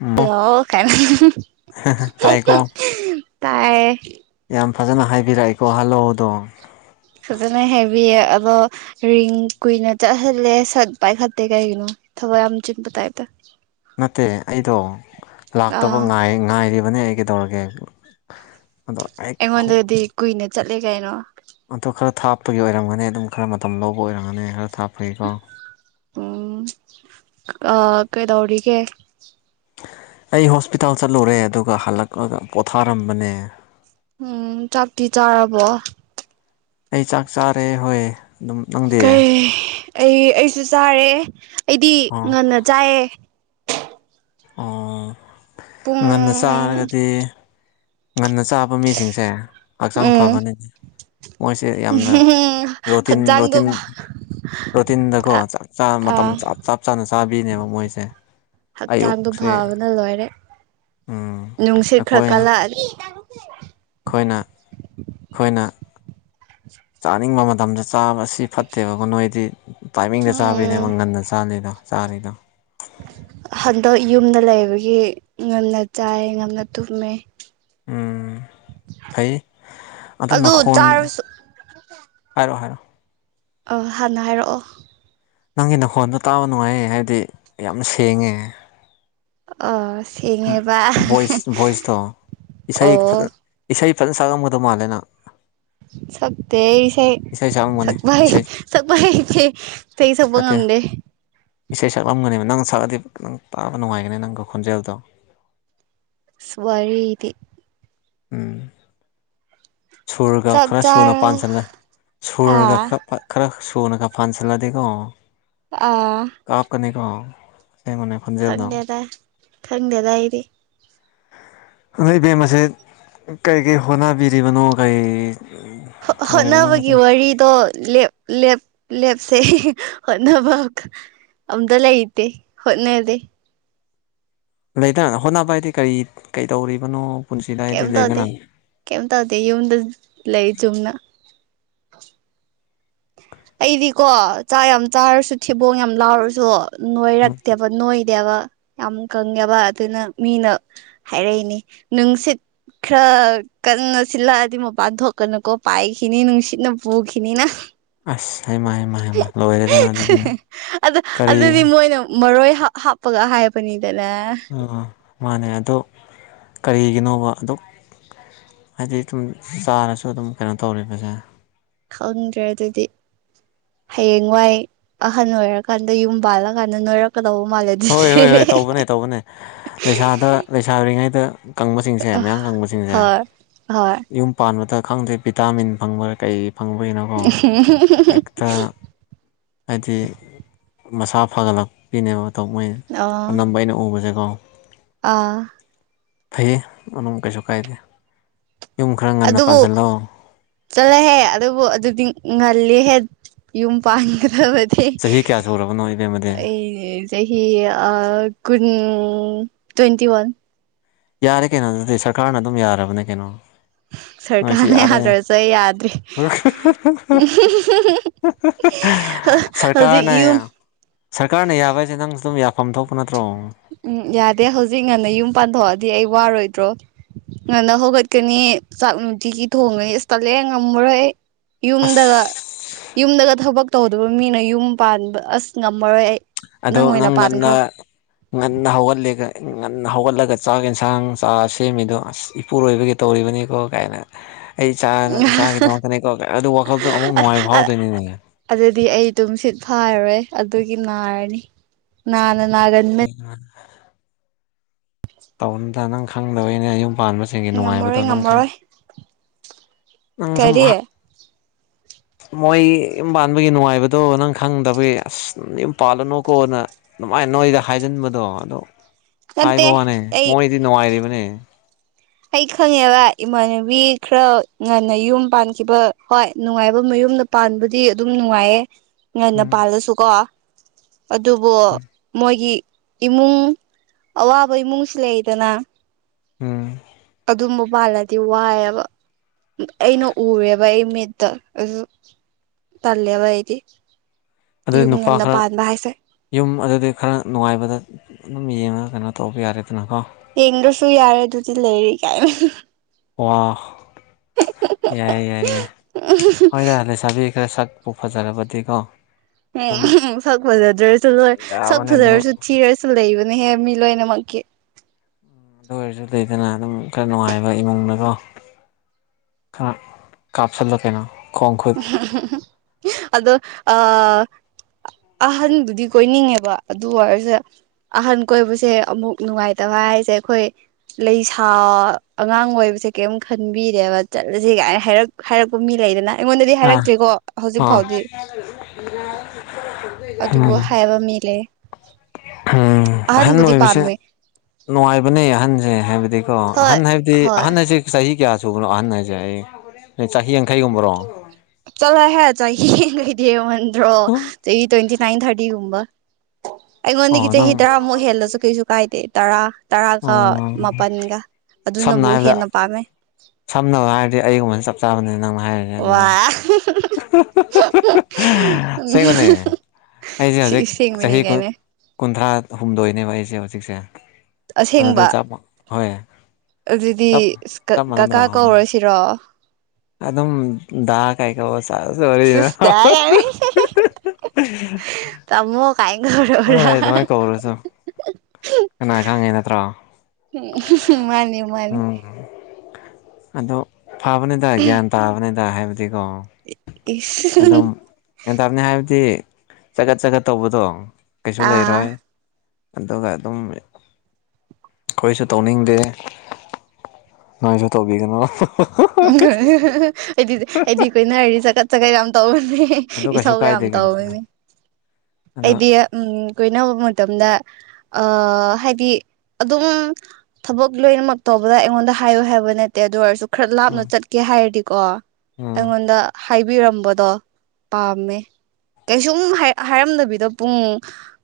ꯎꯝ ꯑꯣ ꯇꯥꯏꯀꯣ [unintelligible] ꯇꯥꯏꯌꯦ ꯌꯥꯝ ꯐꯖꯅ ꯍꯥꯏꯕꯤꯔꯛꯑꯦꯀꯣ ꯍꯜꯂꯣꯗꯣ ꯐꯖꯅ ꯍꯦꯕꯤꯌꯦ ꯑꯗꯣ ꯔꯤꯡ ꯀꯨꯏꯅ ꯆꯠꯍꯜꯂꯦ ꯁꯠ ꯄꯥꯏꯈꯠꯇꯦ ꯀꯩꯒꯤꯅꯣ ꯊꯕꯛ ꯌꯥꯝ ꯆꯤꯟꯕ ꯇꯥꯏꯞꯇ ꯅꯠꯇꯦ ꯑꯩꯗꯣ ꯂꯥꯛꯇꯕ ꯑꯥ ꯉꯥꯏ ꯉꯥꯏꯔꯤꯕꯅꯦ ꯑꯩ ꯀꯩꯗꯧꯔꯒꯦ ꯑꯗꯣ ꯍꯦꯛ ꯑꯩꯉꯣꯟꯗꯗꯤ ꯀꯨꯏꯅ ꯆꯠꯂꯦ ꯀꯩꯅꯣ ꯑꯗꯣ ꯈꯔ ꯊꯥꯞꯄꯒꯤ ꯑꯣꯏꯔꯝꯒꯅꯤ ꯑꯗꯨꯝ ꯈꯔ ꯃꯇꯝ ꯂꯧꯕ ꯑꯣꯏꯔꯝꯒꯅꯤ ꯈꯔ ꯊꯥꯞꯄꯒꯤꯀꯣ ꯎꯝ ꯑ ꯀꯩꯗꯧꯔꯤꯒꯦ ꯑꯩ ꯍꯣꯁꯄꯤꯇꯥꯜ ꯆꯠꯂꯨꯔꯦ ꯑꯗꯨꯒ ꯍꯜꯂꯛꯂꯒ ꯄꯣꯊꯥꯔꯝꯕꯅꯦ ꯎꯝ ꯆꯥꯛꯇꯤ ꯆꯥꯔꯕꯣ ꯑꯩ ꯆꯥꯛ ꯆꯥꯔꯦ ꯍꯣꯏ ꯑꯗꯨꯝ ꯅꯪꯗꯤ ꯀꯩ ꯑꯩ ꯑꯩꯁꯨ ꯆꯥꯔꯦ ꯑꯩꯗꯤ ꯑꯣ ꯉꯟꯅ ꯆꯥꯏꯑꯦ ꯑꯣ ꯄꯨꯡ ꯉꯟꯅ ꯆꯥꯔꯒꯗꯤ ꯉꯟꯅ ꯆꯥꯕ ꯃꯤꯁꯤꯡꯁꯦ ꯍꯛꯆꯥꯡ ꯎꯝ ꯐꯕꯅꯤ ꯃꯣꯏꯁꯦ ꯌꯥꯝꯅ ꯔꯣꯇꯤꯟ ꯍꯛꯆꯥꯡꯗꯣ ꯔꯣꯇꯤꯟ ꯔꯣꯇꯤꯟꯗꯀꯣ ꯑꯥ ꯆꯞ ꯆꯥ ꯃꯇꯝ ꯆꯞ ꯆꯞ ꯆꯥꯅ ꯆꯥꯕꯤꯅꯦꯕ ꯃꯣꯏꯁꯦ ꯍꯛꯆꯥꯡꯗꯣ ꯑꯌꯨꯛꯁꯦ ꯐꯕꯅ ꯂꯣꯏꯔꯦ ꯎꯝ ꯅꯨꯡꯁꯤꯠ ꯈꯔ ꯀꯜꯂꯛꯑꯗꯤ ꯈꯣꯏꯅ ꯈꯣꯏꯅ ꯆꯥꯅꯤꯡꯕ ꯃꯇꯝꯗ ꯆꯥꯕ ꯑꯁꯤ ꯐꯠꯇꯦꯕꯀꯣ ꯅꯣꯏꯗꯤ ꯇꯥꯏꯃꯤꯡꯗ ꯎꯝ ꯆꯥꯕꯤꯅꯦꯕ ꯉꯟꯅ ꯆꯥꯅꯤꯗꯣ ꯆꯥꯔꯤꯗꯣ ꯍꯟꯗꯛ ꯌꯨꯝꯗ ꯂꯩꯕꯒꯤ ꯉꯟꯅ ꯆꯥꯏꯌꯦ ꯉꯟꯅ ꯇꯨꯝꯃꯦ ꯎꯝ ꯐꯩꯌꯦ ꯑꯗꯣ ꯑꯗꯨ ꯅꯈꯣꯟ ꯆꯥꯔꯁꯨ ꯍꯥꯏꯔꯣ ꯍꯥꯏꯔꯣ ꯑ ꯍꯥꯟꯅ ꯍꯥꯏꯔꯛꯑꯣ ꯅꯪꯒꯤ ꯅꯈꯣꯟꯗꯣ ꯇꯥꯕ ꯅꯨꯡꯉꯥꯏꯌꯦ ꯍꯥꯏꯕꯗꯤ ꯌꯥꯝ ꯁꯦꯡꯉꯦ ꯑ ꯁꯦꯡꯉꯦꯕ ꯕꯣꯏꯁ ꯕꯣꯁꯇꯣ ꯏꯁꯩꯥ ꯑꯣ ꯏꯁꯩ ꯐꯖꯅ ꯁꯛꯂꯝꯒꯗꯧ ꯃꯥꯜꯂꯦ ꯅꯪ ꯁꯛꯇꯦ ꯢꯁꯩ ꯏꯁꯩ ꯁꯛꯂꯝꯒꯅꯤ ꯁꯛꯄ ꯏꯁꯩ ꯁꯛꯄ ꯍꯩꯇꯦ ꯢꯁꯩ ꯁꯥꯛꯄ ꯅꯠꯇꯦ ꯉꯥꯝꯗꯦ ꯏꯁꯩ ꯁꯛꯂꯝꯒꯅꯦꯕ ꯅꯪ ꯁꯛꯂꯗꯤ ꯈꯤꯇꯪ ꯇꯥꯕ ꯅꯨꯡꯉꯥꯏꯒꯅꯤ ꯅꯪꯒꯤ ꯈꯣꯟꯖꯦꯜꯗꯣ ꯋꯥꯔꯤꯗꯤ ꯎꯝ ꯁꯨꯔꯒ ꯆꯥꯛ ꯈꯔ ꯁꯨꯅ ꯆꯥꯔ ꯄꯥꯟꯁꯤꯜꯂꯦ ꯁꯨꯔꯒ ꯑꯥ ꯈꯔ ꯈꯔ ꯁꯨꯔꯀ ꯄꯥꯜꯁꯟꯂꯗꯤꯀꯣ ꯑꯥ ꯀꯥꯞꯀꯅꯤ ꯀꯣ [unintelligible] ꯈꯪꯗꯦꯗ ꯈꯪꯗꯦꯗ ꯑꯩꯗꯤ ꯅꯣꯏ ꯢꯕꯦꯝꯃꯁꯦ ꯀꯔꯤ ꯀꯔꯤ ꯍꯣꯠꯅꯕꯤꯔꯤꯕꯅꯣ ꯀꯩ ꯇꯧꯔꯤꯕꯅꯣ ꯍꯣꯠꯅꯕꯒꯤ ꯍꯥꯏꯗꯤ ꯋꯥꯔꯤꯗꯣ ꯂꯦꯞ ꯂꯦꯞ ꯂꯦꯞꯁꯦ ꯍꯣꯠꯅꯕ ꯑꯝꯇ ꯂꯩꯇꯦ ꯍꯣꯠꯅꯗꯦ ꯂꯩꯗꯅ ꯍꯣꯠꯅꯕ ꯍꯥꯏꯗꯤ ꯀꯔꯤ ꯀꯩꯗꯧꯔꯤꯕꯅꯣ ꯀꯤꯝ ꯇꯧꯗꯦ ꯀꯤꯝ ꯇꯧꯗꯦ ꯌꯨꯝꯗ ꯂꯩ ꯆꯨꯝꯅ ꯑꯩꯗꯤꯀꯣ ꯆꯥꯛ ꯌꯥꯝ ꯆꯥꯔꯁꯨ ꯊꯤꯕꯣꯡ ꯌꯥꯝ ꯂꯥꯎꯔꯁꯨ ꯎꯝ ꯅꯣꯏꯔꯛꯇꯦꯕ ꯅꯣꯏ ꯌꯥ ꯗꯦꯕ ꯌꯥꯝ ꯀꯪꯉꯦꯕ ꯑꯗꯨꯅ ꯃꯤꯅ ꯍꯥꯏꯔꯛꯏꯅꯤ ꯅꯨꯡꯁꯤꯠ ꯈꯔ ꯀꯟꯅ ꯁꯤꯜꯂꯛꯑꯗꯤ ꯃꯄꯥꯟ ꯊꯣꯛꯀꯅꯨꯀꯣ ꯄꯥꯏꯈꯤꯅꯤ ꯅꯨꯡꯁꯤꯠꯅ ꯄꯨꯈꯤꯅꯤꯅ ꯑꯁ ꯍꯥꯢꯃ ꯍꯥꯏꯃ ꯍꯥꯏꯃ ꯂꯣꯏꯔꯦꯗꯅ ꯑꯗꯨꯗꯤ ꯑꯗꯨ ꯀꯔꯤ ꯑꯗꯨꯗꯤ ꯃꯣꯏꯅ ꯃꯔꯣꯏ ꯍꯥꯞꯄꯒ ꯍꯥꯏꯕꯅꯤꯗꯅꯦ ꯎ ꯃꯥꯅꯦ ꯑꯗꯣ ꯀꯔꯤꯒꯤꯅꯣꯕ ꯑꯗꯨ ꯍꯥꯏꯗꯤ ꯑꯗꯨꯝ ꯆꯥꯔꯁꯨ ꯑꯗꯨꯝ ꯀꯩꯅꯣ ꯇꯧꯔꯦꯗꯅ ꯈꯪꯗ꯭ꯔꯦ ꯑꯗꯨꯗꯤ ꯍꯌꯦꯡꯋꯥꯏ ꯑꯍꯟ ꯑꯣꯏꯔꯀꯥꯟꯗ ꯌꯨꯝ ꯄꯥꯜꯂꯀꯥꯟꯗ ꯅꯣꯏꯔꯛꯀꯗꯧꯕ ꯃꯥꯜꯂꯦ ꯍꯣꯏ ꯍꯣꯏ ꯑꯗꯨꯗꯤ ꯍꯣꯏ ꯇꯧꯕꯅꯦ ꯇꯧꯕꯅꯦ ꯂꯩꯁꯥꯗ ꯂꯩꯁꯥꯔꯤꯉꯩꯗ ꯀꯪꯕꯁꯤꯡꯁꯦ ꯃꯌꯥꯝ ꯀꯪꯕꯁꯤꯡꯁꯦ ꯍꯣꯏ ꯍꯣꯏ ꯌꯨꯝ ꯄꯥꯟꯕꯗ ꯈꯪꯗꯦ ꯚꯤꯇꯥꯃꯤꯟ ꯐꯪꯕ ꯀꯩ ꯐꯪꯕꯩꯅꯣ [unintelligible] ꯍꯥꯏꯗꯤ ꯃꯁꯥ ꯐꯒꯠꯂꯛꯄꯩꯅꯦꯕ ꯃꯣꯏ ꯑꯣ ꯑꯅꯝꯕ ꯑꯩꯅ ꯎꯕꯁꯦꯀꯣ ꯑꯥ ꯐꯩꯌꯦ ꯑꯗꯨꯝ ꯀꯩꯁꯨ ꯀꯥꯏꯗꯦ ꯌꯨꯝ ꯈꯔ ꯉꯟꯅ ꯄꯥꯟꯁꯤꯜꯂꯣ ꯆꯠꯂꯣꯍꯦ ꯑꯗꯨꯕꯨ ꯑꯗꯨꯗꯤ ꯉꯜꯂꯤꯍꯦ ꯌꯨꯝ ꯄꯥꯟꯒꯗꯕ ꯆꯍꯤ ꯀꯌꯥ ꯁꯨꯔꯕꯅꯣ ꯏꯕꯦꯝꯃꯗꯤ ꯑꯩꯗꯤ ꯆꯍꯤ ꯑꯥ ꯀꯨꯟ ꯇ꯭ꯋꯦꯟꯇꯤ ꯋꯥꯟ ꯌꯥꯔꯦ ꯀꯩꯅꯣ ꯑꯗꯨꯗꯤ ꯁꯔꯀꯥꯔꯅ ꯑꯗꯨꯝ ꯌꯥꯔꯕꯅꯦ ꯀꯩꯅꯣ ꯃꯣꯢꯁꯤ ꯁꯔꯀꯥꯔꯅ ꯌꯥꯔꯦ ꯌꯥꯗ꯭ꯔꯁꯨ ꯑꯩ ꯌꯥꯗ꯭ꯔꯤ ꯍꯧꯖꯤꯛ ꯁꯔꯀꯥꯔꯅ ꯌꯨꯝ ꯁꯔꯀꯥꯔꯅ ꯌꯥꯕ ꯍꯥꯏꯁꯦ ꯅꯪꯁꯨ ꯑꯗꯨꯝ ꯌꯥꯐꯝ ꯊꯣꯛꯄ ꯅꯠꯇ꯭ꯔꯣ ꯎꯝ ꯌꯥꯗꯦ ꯍꯧꯖꯤꯛ ꯉꯟꯅ ꯌꯨꯝ ꯄꯥꯟꯊꯣꯛꯑꯗꯤ ꯑꯩ ꯋꯥꯔꯣꯏꯗ꯭ꯔꯣ ꯉꯟꯅ ꯍꯧꯒꯠꯀꯅꯤ ꯆꯥꯛ ꯅꯨꯡꯇꯤꯒꯤ ꯊꯣꯡꯉꯅꯤ ꯑꯁ ꯇꯜꯂꯦ ꯉꯝꯃꯔꯣꯏ ꯑꯁ ꯌꯨꯝꯗꯒ ꯌꯨꯝꯗꯒ ꯊꯕꯛ ꯇꯧꯗꯕ ꯃꯤꯅ ꯌꯨꯝ ꯄꯥꯟꯕ ꯑꯁ ꯉꯝꯃꯔꯣꯏ ꯑꯩ ꯑꯗꯣ ꯑꯣꯏꯅ ꯅꯪ ꯉꯟꯅ ꯄꯥꯟꯈ꯭ꯔꯣ ꯉꯟꯅ ꯍꯧꯒꯠꯂꯦ ꯁꯤ ꯉꯟꯅ ꯍꯧꯒꯠꯂꯒ ꯆꯥꯛ ꯌꯦꯟꯁꯥꯡ ꯆꯥ ꯁꯦꯝꯃꯤꯗꯣ ꯑꯁ ꯏꯄꯨꯔꯣꯏꯕꯒꯤ ꯇꯧꯔꯤꯕꯅꯤꯀꯣ ꯀꯥꯏꯅ ꯑꯩ ꯏꯆꯥ ꯏꯆꯥꯒꯤꯗꯃꯛꯇꯅꯦꯀꯣ ꯑꯗꯨ ꯋꯥꯈꯜꯗꯣ ꯑꯃꯨꯛ ꯅꯨꯡꯉꯥꯏꯕ ꯐꯥꯎꯗꯣꯏꯅꯤꯅꯦ ꯑꯗꯨꯗꯤ ꯑꯩ ꯇꯨꯝ ꯁꯤꯠ ꯐꯥꯔꯔꯣꯏ ꯑꯗꯨꯒꯤ ꯅꯥꯔꯅꯤ ꯅꯥꯅ ꯅꯥꯒꯟꯕꯅꯤ ꯎꯝ [unintelligible] ꯇꯧꯅꯨꯗ ꯅꯪ ꯈꯪꯗꯕꯩꯅ ꯌꯨꯝ ꯄꯥꯟꯕꯁꯤꯡꯒꯤ ꯉꯝꯃꯔꯣꯏ ꯅꯨꯡꯉꯥꯏꯕꯗꯣ ꯅꯪ ꯈꯪ ꯉꯝꯃꯔꯣꯏ ꯅꯪ ꯁꯨꯝ ꯀꯔꯤ [inaudible] ꯃꯣꯏ ꯌꯨꯝ ꯄꯥꯟꯕꯒꯤ ꯅꯨꯡꯉꯥꯏꯕꯗꯣ ꯅꯪ ꯈꯪꯗꯕꯒꯤ ꯑꯁ ꯌꯨꯝ ꯄꯥꯜꯂꯅꯨꯀꯣꯅ ꯑꯗꯨꯃꯥꯏꯅ ꯅꯣꯏꯗ ꯍꯥꯏꯖꯤꯟꯕꯗꯣ ꯑꯗꯨ ꯍꯥꯏꯕ ꯅꯠꯇꯦ ꯋꯥꯅꯦ ꯑꯩ ꯃꯣꯏꯗꯤ ꯅꯨꯡꯉꯥꯏꯔꯤꯕꯅꯦ ꯑꯩ ꯈꯪꯉꯦꯕ ꯏꯃꯥꯟꯅꯕꯤ ꯈꯔ ꯉꯟꯅ ꯌꯨꯝ ꯄꯥꯟꯈꯤꯕ ꯍꯣꯏ ꯅꯨꯡꯉꯥꯏꯕ ꯃꯌꯨꯝꯗ ꯄꯥꯟꯕꯗꯤ ꯑꯗꯨꯝ ꯅꯨꯡꯉꯥꯏꯌꯦ ꯉꯟꯅ ꯎꯝ ꯄꯥꯜꯂꯁꯨꯀꯣ ꯑꯗꯨꯕꯨ ꯎꯝ ꯃꯣꯏꯒꯤ ꯏꯃꯨꯡ ꯑꯋꯥꯕ ꯏꯃꯨꯡꯁꯨ ꯂꯩꯗꯅ ꯎꯝ ꯑꯗꯨꯝꯕ ꯄꯥꯜꯂꯗꯤ ꯋꯥꯏꯑꯦꯕ ꯑꯩꯅ ꯎꯔꯦꯕ ꯑꯩ ꯃꯤꯠꯇ ꯑꯗꯨ ꯇꯜꯂꯤꯕ ꯑꯩꯗꯤ ꯑꯗꯨꯗꯤ ꯌꯨꯝ ꯅꯨꯄꯥ ꯉꯟꯅ ꯈꯔ ꯄꯥꯟꯕ ꯍꯥꯏꯁꯦ ꯌꯨꯝ ꯑꯗꯨꯗꯤ ꯈꯔ ꯅꯨꯡꯉꯥꯏꯕꯗ ꯑꯗꯨꯝ ꯌꯦꯡꯉꯒ ꯀꯩꯅꯣ ꯇꯧꯕ ꯌꯥꯔꯦꯗꯅꯀꯣ ꯌꯦꯡꯗ꯭ꯔꯁꯨ ꯌꯥꯔꯦ ꯑꯗꯨꯗꯤ ꯂꯩꯔꯤ ꯀꯥꯏꯅ ꯋꯥꯎ ꯌꯥꯏ ꯌꯥꯏ ꯌꯥꯏ ꯑ [unintelligible] ꯍꯣꯏꯗ ꯂꯩꯁꯥꯕꯤ ꯈꯔ ꯁꯛꯄꯨ ꯐꯖꯔꯕꯗꯤꯀꯣ ꯑꯗꯨꯝ ꯎꯝ ꯁꯛ ꯐꯖꯥꯗ꯭ꯔꯁꯨ ꯂꯣꯏ ꯁꯛ ꯌꯥꯕꯅꯦ ꯑꯗꯨꯝ ꯐꯖꯥꯔꯁꯨ ꯊꯤꯔꯁꯨ ꯂꯩꯕꯅꯦꯍꯦ ꯃꯤ ꯂꯣꯏꯅꯃꯛꯀꯤ ꯑꯗꯨ ꯑꯣꯏꯔꯁꯨ ꯂꯩꯗꯅ ꯑꯗꯨꯝ ꯈꯔ ꯅꯨꯡꯉꯥꯏꯕ ꯏꯃꯨꯡꯅꯗꯣ ꯈꯔ ꯀꯥꯞꯁꯤꯜꯂ ꯀꯩꯅꯣ ꯈꯣꯡ ꯈꯨꯠ ꯑꯗꯣ ꯑꯍꯟꯗꯨꯗꯤ ꯀꯣꯏꯅꯤꯡꯉꯦꯕ ꯑꯗꯨ ꯑꯣꯏꯔꯁꯨ ꯑꯍꯟ ꯀꯣꯏꯕꯁꯦ ꯑꯃꯨꯛ ꯅꯨꯡꯉꯥꯏꯇꯕ ꯍꯥꯏꯁꯦ ꯑꯩꯈꯣꯏ ꯂꯩꯁꯥ ꯑꯉꯥꯡ ꯑꯣꯏꯕꯁꯦ ꯀꯦꯝ ꯈꯟꯕꯤꯗꯦꯕ ꯆꯠꯂꯁꯦ ꯒꯥꯏ ꯍꯥꯏꯔꯛ ꯍꯥꯏꯔꯛꯄ ꯃꯤ ꯂꯩꯗꯅ ꯑꯩꯉꯣꯟꯗꯗꯤ ꯑꯥ ꯍꯥꯏꯔꯛꯇ꯭ꯦꯀꯣ ꯍꯧꯖꯤꯛ ꯑꯥ ꯐꯥꯎꯗꯤ ꯎꯝ ꯑꯗꯨꯕꯨ ꯍꯥꯏꯕ ꯃꯤ ꯂꯦꯏꯌꯦ ꯎꯝ ꯑꯍꯟ ꯑꯣꯏꯕꯁꯦ ꯅꯨꯡꯉꯥꯏꯕꯅꯦ ꯑꯍꯟꯁꯦ ꯍꯥꯏꯕꯗꯤ ꯀ ꯍꯣꯏ ꯑꯍꯟ ꯍꯥꯏꯕꯗꯤ ꯍꯣꯏ ꯑꯍꯟ ꯍꯥꯏꯁꯦ ꯆꯍꯤ ꯀꯌꯥ ꯁꯨꯕꯅꯣ ꯑꯍꯟ ꯍꯥꯏꯁꯦ ꯑꯩ ꯆꯍꯤ ꯌꯥꯡꯈꯩꯒꯨꯝꯕꯔꯣ ꯆꯠꯂꯣꯍꯦ ꯆꯍꯤ ꯂꯩꯩꯗꯤ ꯍꯦꯃꯟꯗ꯭ꯔꯣ ꯆꯍꯤ ꯇ꯭ꯋꯦꯟꯇꯤ ꯅꯥꯏꯟ ꯊꯥꯔꯇꯤꯒꯨꯝꯕ ꯑꯣ ꯑꯩꯉꯣꯟꯗꯒꯤ ꯆꯍꯤ ꯅꯪ ꯇꯔꯥꯃꯨꯛ ꯍꯦꯜꯂꯁꯨ ꯀꯩꯁꯨ ꯀꯥꯏꯗꯦ ꯇꯔꯥ ꯇꯔꯥꯒ ꯎꯝ ꯃꯥꯄꯜꯒ ꯑꯗꯨꯅꯕꯨ ꯍꯦꯟꯅ ꯄꯥꯝꯃꯦ ꯁꯝꯅꯕ ꯍꯥꯏꯔꯗꯤ ꯑꯩꯒꯨꯝꯕꯕꯁꯤ ꯆꯞ ꯆꯥꯕꯅꯤ ꯅꯪ ꯋꯥ ꯆꯦꯡꯕꯅꯦ ꯑꯩꯁꯦ ꯁꯤ ꯍꯧꯖꯤꯛ ꯑꯁꯦꯡꯕꯅꯦ ꯆꯍꯤ ꯀꯨꯟ ꯀꯥꯏꯅ ꯀꯨꯟꯊ꯭ꯔꯥ ꯍꯨꯝꯗꯣꯏꯅꯦꯕ ꯑꯩꯁꯦ ꯍꯧꯖꯤꯛꯁꯦ ꯑ ꯑꯁꯦꯡꯕ ꯆ ꯍꯣꯏ ꯆ ꯆꯞ ꯃꯅꯗ꯭ꯔꯣ ꯄꯆꯔꯣ [unintelligible] ꯑꯗꯨꯝ ꯗꯥ ꯀꯥꯏ ꯀꯧꯕ ꯁꯦꯁ ꯋꯥꯔꯤꯅ ꯁꯤꯁꯇ ꯀꯥꯏꯅ ꯇꯥꯃꯣ ꯀꯥꯏꯅ ꯀꯧꯔꯛꯎꯔ ꯑꯗꯨꯃꯥꯏꯅ ꯀꯧꯔꯁꯨ ꯀꯅꯥ ꯈꯥꯡꯉꯤ ꯅꯠꯇ꯭ꯔꯣ ꯃꯥꯅꯤ ꯃꯥꯅꯤ ꯎꯝ ꯑꯗꯣ ꯐꯕꯅꯤꯗ ꯒ꯭ꯌꯥꯟ ꯇꯥꯕꯅꯤꯗ ꯍꯥꯏꯕꯗꯤꯀꯣ ꯏꯁ ꯑꯗꯨꯝ ꯒꯌꯥꯟ ꯇꯥꯕꯅꯤ ꯍꯥꯏꯕꯗꯤ ꯆꯊꯠ ꯆꯀꯠ ꯇꯧꯕꯗꯣ ꯀꯩꯁꯨ ꯂꯩꯔꯣꯏ ꯑꯥ ꯑꯗꯨꯒ ꯑꯗꯨꯝ ꯑꯩꯈꯣꯏꯁꯨ ꯇꯧꯅꯤꯡꯗꯦ ꯅꯣꯏꯁꯨ ꯇꯧꯕꯤꯒꯅꯨ ꯑꯩꯗꯤ ꯑꯩꯗꯤ ꯑꯩꯗꯤ ꯍꯥꯏꯗꯤ ꯆꯀꯠ ꯆꯀꯠ ꯌꯥꯝ ꯇꯧꯕꯅꯦ ꯑꯗꯨ ꯀꯩꯁꯨ ꯏꯊꯧ ꯌꯥꯝ ꯀꯥꯏꯗꯦ ꯀꯩꯅꯣ ꯇꯧꯕꯅꯦ ꯑꯗꯣ ꯑꯩꯗꯤ ꯎ ꯀꯣꯏꯅꯕ ꯃꯇꯝꯗ ꯑ ꯍꯥꯏꯗꯤ ꯑꯗꯨꯝ ꯊꯕꯛ ꯂꯣꯏꯅꯃꯛ ꯇꯧꯕꯗ ꯑꯩꯉꯣꯟꯗ ꯍꯥꯏꯌꯨ ꯍꯥꯏꯕ ꯅꯠꯇꯦ ꯑꯗꯨ ꯑꯣꯏꯔꯁꯨ ꯈꯔ ꯂꯥꯞꯅ ꯎꯝ ꯆꯠꯀꯦ ꯍꯥꯏꯔꯗꯤꯀꯣ ꯎꯝ ꯑꯩꯉꯣꯟꯗ ꯍꯥꯏꯕꯤꯔꯝꯕꯗꯣ ꯄꯥꯝꯃꯦ ꯀꯩꯁꯨꯝ ꯍꯥꯏꯔꯝꯗꯕꯤ ꯄꯨꯡ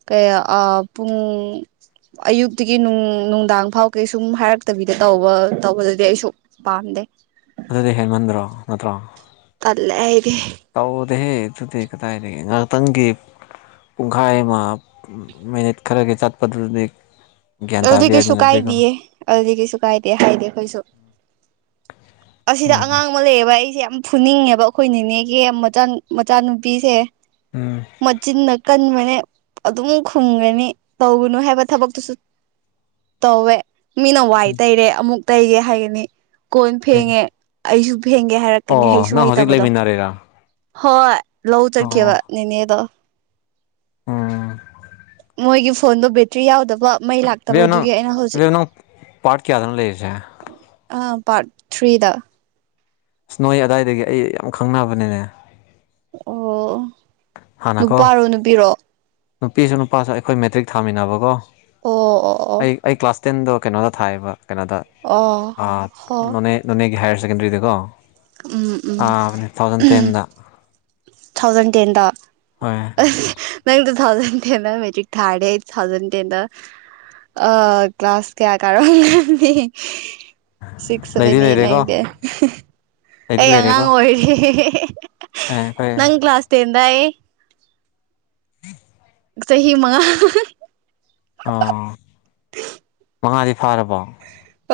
ꯀꯌꯥ ꯄꯨꯡ ꯑꯌꯨꯛꯇꯒꯤ ꯅꯨꯡꯗꯥꯡ ꯐꯥꯎ ꯀꯩ ꯁꯨꯝ ꯍꯥꯏꯔꯛꯇꯕꯤꯗ ꯇꯧꯕ ꯇꯧꯕꯗꯗꯤ ꯑꯩꯁꯨ ꯄꯥꯝꯗꯦ ꯑꯗꯨꯗꯤ ꯍꯦꯟꯃꯟꯗ꯭ꯔꯣ ꯅꯠꯇ꯭ꯔꯣ ꯇꯜꯂꯦ ꯑꯩꯗꯤ ꯇꯧꯗꯦꯍꯦ ꯑꯗꯨꯗꯤ ꯀꯗꯥꯢꯗꯒꯤ ꯉꯥꯏꯍꯥꯛꯇꯪꯒꯤ ꯄꯨꯡꯈꯥꯏ ꯑꯃ ꯃꯤꯅꯤꯠ ꯈꯔꯒꯤ ꯆꯠꯄꯗꯨꯗꯤ ꯒ꯭ꯌꯥꯟ ꯑꯗꯨꯗꯤ ꯇꯥꯕ ꯀꯩꯁꯨ ꯌꯥꯏꯗꯅ ꯑꯗꯨꯗꯤꯀꯣ ꯀꯥꯏꯗꯦꯌꯦ ꯑꯗꯨꯗꯤ ꯀꯩꯁꯨ ꯀꯥꯏꯗꯦ ꯍꯥꯏꯗꯤ ꯑꯩꯈꯣꯏꯁꯨ ꯑꯁꯤꯗ ꯎꯝ ꯑꯉꯥꯡ ꯑꯃ ꯂꯩꯌꯦꯕ ꯑꯩꯁꯦ ꯌꯥꯝ ꯐꯨꯅꯤꯡꯉꯦꯕ ꯑꯩꯈꯣꯏꯅꯤꯅꯦꯒꯤ ꯃꯆꯥꯅꯨꯄꯤꯁꯦ ꯎꯝ ꯃꯆꯤꯟꯅ ꯀꯟꯕꯅꯦ ꯑꯗꯨꯝ ꯈꯨꯝꯒꯅꯤ ꯇꯧꯒꯅꯨ ꯍꯥꯏꯕ ꯊꯕꯛꯇꯨꯁꯨ ꯇꯧꯋꯦ ꯃꯤꯅ ꯋꯥꯏ ꯎꯝ ꯇꯩꯔꯦ ꯑꯃꯨꯛ ꯇꯩꯒꯦ ꯍꯥꯏꯒꯅꯤ ꯀꯣꯟ ꯎꯝ ꯐꯦꯡꯉꯦ ꯑꯩꯁꯨ ꯐꯦꯡꯒꯦ ꯍꯥꯏꯔ ꯆꯠꯀꯅꯤ ꯑꯣ ꯍꯩꯁꯨ ꯅꯪ ꯍꯧꯖꯤꯛ ꯍꯩꯇꯕꯗꯣ ꯂꯩꯃꯤꯟꯅꯔꯤꯔꯥ ꯍꯣꯏ ꯂꯧ ꯑꯣ ꯆꯠꯈꯤꯕ ꯅꯦꯅꯦꯗꯣ ꯎꯝ ꯃꯣꯏꯒꯤ ꯐꯣꯟꯗꯣ ꯕꯦꯇ꯭ꯔꯤ ꯌꯥꯎꯗꯕ ꯃꯩ ꯂꯥꯛꯇꯕ ꯏꯕꯦꯝ ꯅꯪ ꯑꯗꯨꯒꯤ ꯑꯩꯅ ꯍꯧꯖꯤꯛ ꯏꯕꯦꯝ ꯅꯪ ꯄꯥꯔꯠ ꯀꯌꯥꯗꯅꯣ ꯂꯩꯔꯤꯁꯦ ꯑꯁ ꯑꯥ ꯄꯥꯔꯠ ꯊ꯭ꯔꯤꯗ ꯅꯣꯏ ꯑꯗꯥꯏꯗꯒꯤ ꯑꯩ ꯌꯥꯝ ꯈꯪꯅꯕꯅꯤꯅꯦ ꯑꯣ ꯍꯥꯟꯅꯀꯣ ꯅꯨꯄꯥꯔꯣ ꯅꯨꯄꯤꯔꯣ ꯅꯨꯄꯤꯁꯨ ꯅꯨꯄꯥꯁꯨ ꯑꯩꯈꯣꯏ ꯃꯦꯇ꯭ꯔꯤꯛ ꯊꯥꯃꯤꯟꯅꯕꯀꯣ ꯑꯣ ꯑꯣ ꯑꯩ ꯑꯩ ꯀ꯭ꯂꯥꯁ ꯇꯦꯟꯗꯣ ꯀꯩꯅꯣꯗ ꯊꯥꯏꯑꯦꯕ ꯀꯩꯅꯣꯗ ꯑꯣ ꯑꯣ ꯑꯥ ꯍꯣ ꯅꯣꯅꯦ ꯅꯣꯅꯦꯒꯤ ꯍꯥꯏꯌꯔ ꯁꯦꯀꯦꯟꯗꯔꯤꯗꯀꯣ ꯎꯝ ꯎꯝ ꯑꯥ ꯇꯨ ꯊꯥꯎꯖꯟ ꯇꯦꯟꯗ ꯇꯨ ꯊꯥꯎꯖꯟ ꯇꯦꯟꯗ ꯍꯣꯏ ꯅꯪ ꯇꯨ ꯊꯥꯎꯖꯟ ꯇꯦꯟꯗ ꯃꯦꯇ꯭ꯔꯤꯛ ꯊꯥꯔꯗꯤ ꯑꯩ ꯇꯨ ꯊꯥꯎꯖꯟ ꯇꯦꯟꯗ ꯑꯥ ꯀ꯭ꯂꯥꯁ ꯀꯌꯥ ꯀꯥꯔꯝꯒꯅꯤ ꯁꯤꯛꯁ ꯂꯩꯗꯤ ꯁꯕꯦꯟ ꯑꯦꯠ ꯂꯩꯔꯦꯀꯣ ꯅꯥꯏꯟ ꯇꯦꯟ ꯂꯩꯗꯤ ꯑꯩ ꯂꯩꯔꯦꯀꯣ ꯑꯉꯥꯡ ꯑꯣꯏꯔꯤ ꯑꯦ ꯑꯩꯈꯣꯏ ꯅꯪ ꯀ꯭ꯂꯥꯁ ꯇꯦꯟꯗ ꯑꯩ ꯆꯍꯤ ꯃꯉꯥ ꯑꯣ ꯃꯉꯥꯗꯤ ꯐꯥꯔꯕꯣ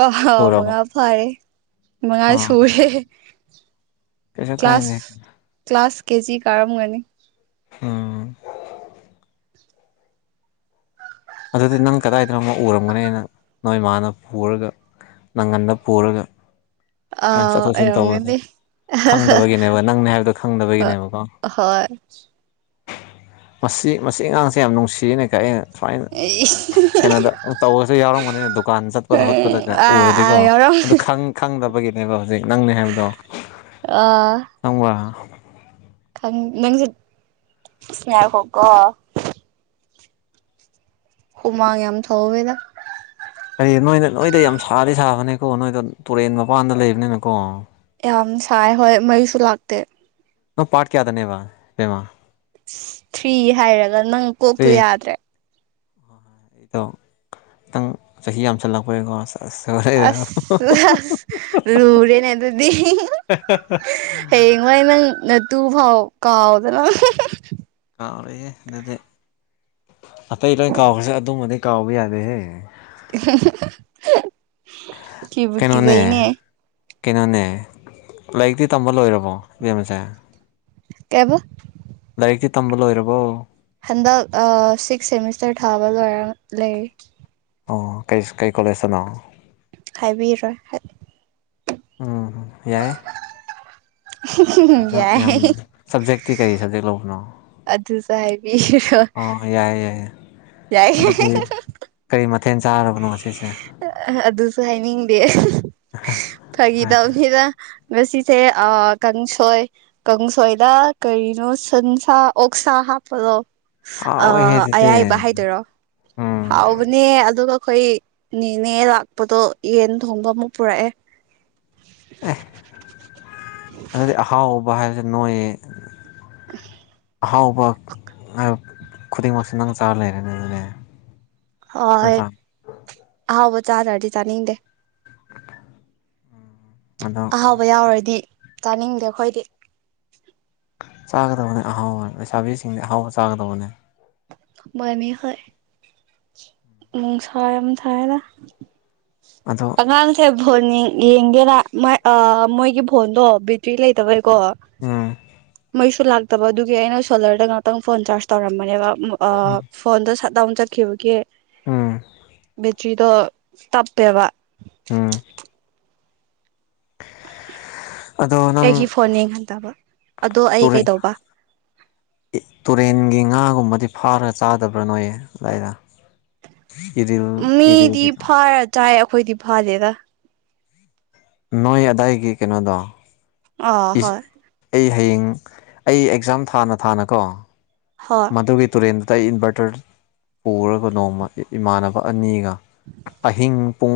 ꯑꯣꯍꯣ ꯁꯨꯔꯕꯣ ꯃꯉꯥ ꯐꯥꯔꯦ ꯃꯉꯥ ꯑꯣ ꯁꯨꯌꯦ ꯀꯩꯁꯨ ꯀꯥꯏꯗꯦ ꯀ꯭ꯂꯥꯁ ꯀ꯭ꯂꯥꯁ ꯀꯦꯖꯤ ꯀꯥꯔꯝꯒꯅꯤ ꯎꯝ ꯑꯗꯨꯗꯤ ꯅꯪ ꯀꯗꯥꯏꯗꯅꯣꯃ ꯎꯔꯝꯒꯅꯤ ꯑꯩꯅ ꯅꯣꯏ ꯃꯥꯅ ꯄꯣꯔꯒ ꯅꯪꯒꯟꯗ ꯄꯣꯔꯒ ꯆꯠ ꯊꯣꯛ ꯑꯥ ꯆꯠꯁꯤꯟ ꯇꯧꯕꯗ ꯑꯣꯏꯔꯝꯒꯅꯤ ꯈꯪꯗꯕꯒꯤꯅꯦꯕ ꯅꯪꯅꯦ ꯍꯥꯏꯕꯗꯣ ꯈꯪꯗꯕꯒꯤꯅꯦꯕꯀꯣ ꯍꯣꯏ ꯃꯁꯤ ꯃꯁꯤ ꯑꯉꯥꯡꯁꯦ ꯌꯥꯝ ꯅꯨꯡꯁꯤꯌꯦꯅ ꯀꯥꯏ ꯑꯩꯅ ꯁꯨꯃꯥꯏꯅ ꯑꯩꯏꯁ ꯀꯩꯅꯣꯗ ꯇꯧꯕꯁꯨ ꯌꯥꯎꯔꯝꯒꯅꯤ ꯗꯨꯀꯥꯟ ꯆꯠꯄꯗ ꯍꯣꯏ ꯈꯣꯠꯄꯗꯒ ꯑꯥ ꯑꯥ ꯎꯔꯗꯤꯀꯣ ꯌꯥꯎꯔꯝ ꯑꯗꯨ ꯈꯪ ꯈꯪꯗꯕꯒꯤꯅꯦꯕ ꯍꯧꯖꯤꯛ ꯅꯪꯅꯤ ꯍꯥꯏꯕꯗꯣ ꯑꯥ [unintelligible] ꯈꯪ ꯅꯪꯁꯨ [inaudible] ꯉꯥꯏꯈꯣ ꯀꯣ ꯍꯨꯃꯥꯡ ꯌꯥꯝ ꯊꯧꯋꯦꯗ ꯍꯌꯦꯡ ꯅꯣꯏꯗ ꯅꯣꯏꯗ ꯌꯥꯝ ꯁꯥꯗꯤ ꯁꯥꯒꯅꯦꯀꯣ ꯅꯣꯏꯗ ꯇꯨꯔꯦꯟ ꯃꯄꯥꯟꯗ ꯂꯩꯕꯅꯤꯅꯀꯣ ꯌꯥꯝ ꯁꯥꯏ ꯍꯣꯏ ꯃꯩꯁꯨ ꯂꯥꯛꯇꯦ ꯅꯪ ꯄꯥꯠ ꯀꯌꯥꯗꯅꯦꯕ ꯏꯕꯦꯝꯃꯥ ꯑꯁ ꯊ꯭ꯔꯤ ꯍꯥꯏꯔꯒ ꯅꯪ ꯀꯣꯛꯇꯣ ꯌꯥꯗ꯭ꯔꯦ ꯑꯗꯣ ꯈꯤꯇꯪ ꯆꯍꯤ ꯌꯥꯝꯁꯜꯂꯛꯄꯩꯀꯣ ꯑꯁ ꯑꯁ ꯂꯨꯔꯦꯅꯦ ꯑꯗꯨꯗꯤ ꯍꯌꯦꯡꯋꯥꯏ ꯅꯪ ꯅꯇꯨ ꯐꯥꯎ ꯀꯥꯎꯗꯅ ꯀꯥꯎꯔꯣꯏ ꯍꯦ ꯑꯗꯨꯗꯤ ꯑꯇꯩ ꯂꯣꯏ ꯀꯥꯎꯈ꯭ꯔꯁꯨ ꯑꯗꯨꯃꯗꯤ ꯀꯥꯎꯕ ꯌꯥꯗꯦꯍꯦ ꯀꯤꯕꯨ ꯀꯩꯅꯣꯅꯦ ꯀꯤꯖꯩꯅꯦ ꯀꯩꯅꯣꯅꯦ ꯂꯥꯏꯔꯤꯛꯇꯤ ꯇꯝꯕ ꯂꯣꯏꯔꯕꯣ ꯏꯕꯦꯝꯃꯁꯦ ꯀꯩꯍꯥꯏꯕ ꯂꯥꯏꯔꯤꯛꯇꯤ ꯇꯝꯕ ꯂꯣꯏꯔꯕꯣ ꯍꯟꯗꯛ‌ ꯑ ꯁꯤꯛꯁ ꯁꯦꯃꯤꯁꯇꯔ ꯊꯥꯕ ꯂꯣꯏꯔꯒ ꯂꯩꯔꯤ ꯑꯣ ꯀꯩ ꯀꯩ ꯀꯣꯂꯦꯖꯇꯅꯣ ꯍꯥꯏꯕꯤꯔꯣꯏ ꯎꯝ ꯌꯥꯏ ꯌꯥꯏ ꯁꯞꯖꯦꯛꯇꯤ ꯀꯔꯤ ꯁꯞꯖꯦꯛ ꯂꯧꯕꯅꯣ ꯑꯗꯨꯁꯨ ꯍꯥꯏꯕꯤꯔꯣꯏ ꯑꯣ ꯌꯥꯏꯌꯦ ꯌꯥꯏꯌꯦ ꯌꯥꯏ ꯑꯗꯨꯗꯤ ꯀꯔꯤ ꯃꯊꯦꯟ ꯆꯥꯔꯕꯅꯣ ꯉꯁꯤꯁꯦ ꯑꯗꯨꯁꯨ ꯍꯥꯏꯅꯤꯡꯗꯦ ꯐꯥꯒꯤ ꯇꯧꯅꯤꯗ ꯉꯁꯤꯁꯦ ꯑꯥ ꯀꯥꯡꯁꯣꯏ ꯀꯥꯡꯁꯣꯏꯗ ꯀꯔꯤꯅꯣ ꯁꯟꯁꯥ ꯑꯣꯛ ꯁꯥ ꯍꯥꯞꯄꯗꯣ ꯑ ꯍꯥꯎꯋꯦꯍꯦ ꯑꯗꯨꯗꯤ ꯑꯌꯥꯏꯕ ꯍꯥꯏꯗꯣꯏꯔꯣ ꯎꯝ ꯍꯥꯎꯕꯅꯦ ꯑꯗꯨꯒ ꯑꯩꯈꯣꯏ ꯅꯦꯅꯦ ꯂꯥꯛꯄꯗꯣ ꯌꯦꯟ ꯊꯣꯡꯕ ꯑꯃꯨꯛ ꯄꯨꯔꯛꯑꯦ ꯑꯦ ꯑꯗꯨꯗꯤ ꯑꯍꯥꯎꯕ ꯍꯥꯏꯕꯁꯦ ꯅꯣꯏꯌꯦ ꯑꯍꯥꯎꯕ ꯈꯨꯗꯤꯡꯃꯛꯁꯦ ꯅꯪ ꯆꯥꯔ ꯂꯩꯔꯦꯅꯦ ꯑꯗꯨꯗꯤ ꯍꯣꯏ ꯅꯠꯇ꯭ꯔꯥ ꯑꯍꯥꯎꯕ ꯆꯥꯗ꯭ꯔꯥꯗꯤ ꯆꯥꯅꯤꯡꯗꯦ ꯑꯗꯣ ꯑꯍꯥꯎꯕ ꯌꯥꯎꯔꯣꯏꯗꯤ ꯆꯥꯅꯤꯡꯗꯦ ꯑꯩꯈꯣꯏꯗꯤ ꯆꯥꯒꯗꯕꯅꯤ ꯑꯍꯥꯎꯕ ꯂꯩꯁꯥꯕꯤꯁꯤꯡꯗꯤ ꯑꯍꯥꯎꯕ ꯆꯥꯒꯗꯕꯅꯦ꯫ ꯃꯥꯅꯦ ꯍꫭꯏ꯫ ꯅꯨꯡꯁꯥ ꯌꯥꯝ ꯁꯥꯑꯦꯗ꯫ ꯑꯗꯣ ꯑꯉꯥꯡꯁꯦ ꯐꯣꯟ ꯌꯦꯡ ꯌꯦꯡꯒꯦꯅ ꯃꯥꯏ ꯑꯥ ꯃꯣꯏꯒꯤ ꯐꯣꯟꯗꯣ ꯕꯦꯇ꯭ꯔꯤ ꯂꯩꯇꯕꯩꯀꯣ꯫ ꯎꯝ꯫ ꯃꯩꯁꯨ ꯂꯥꯛꯇꯕ ꯑꯗꯨꯒꯤ ꯑꯩꯅ ꯁꯣꯂꯔꯗ ꯉꯥꯛꯇꯪ ꯐꯣꯟ ꯆꯥꯔꯖ ꯇꯧꯔꯝꯕꯅꯦꯕ ꯎꯝ ꯑꯥ꯫ ꯐꯣꯟꯗꯣ ꯁꯠꯗꯥꯎꯟ ꯆꯠꯈꯤꯕꯒꯤ ꯎꯝ ꯕꯦꯇ꯭ꯔꯤꯗꯣ ꯇꯞꯄꯦꯕ꯫ ꯎꯝ꯫ ꯑꯗꯣ ꯅꯪ ꯑꯩꯒꯤ ꯐꯣꯟ ꯌꯦꯡꯍꯟꯗꯕ ꯑꯗꯣ ꯑꯩ ꯇꯨꯔꯦꯟ ꯀꯩꯗꯧꯕ꯫ ꯇꯨꯔꯦꯟꯒꯤ ꯉꯥꯒꯨꯝꯕꯗꯤ ꯐꯥꯔꯒ ꯆꯥꯗꯕ꯭ꯔꯥ ꯅꯣꯏ ꯑꯗꯨꯋꯥꯏꯗ꯫ ꯏꯔꯤꯜ ꯃꯤꯗꯤ ꯏꯔꯤꯜꯒꯤꯗꫭ꯫ ꯐꯥꯔ ꯆꯥꯏ ꯑꯈꯣꯏꯗꯤ ꯐꯥꯗꯦꯗ꯫ ꯅꯣꯏ ꯑꯗꯥꯏꯒꯤ ꯀꯩꯅꯣꯗꫭ꯫ ꯑ ꯍꯣꯏ꯫ ꯑꯩ ꯍꯌꯦꯡ ꯑꯩ ꯑꯦꯛꯖꯥꯝ ꯊꯥꯅ ꯊꯥꯅꯀꯣ ꯍꯣꯏ ꯃꯗꯨꯒꯤ ꯇꯨꯔꯦꯟꯗ ꯑꯩ ꯏꯟꯚꯔꯇꯔ ꯄꯨꯔꯒ ꯅꯣꯡꯃ ꯏꯃꯥꯟꯅꯕ ꯑꯅꯤꯒ ꯑꯍꯤꯡ ꯄꯨꯡ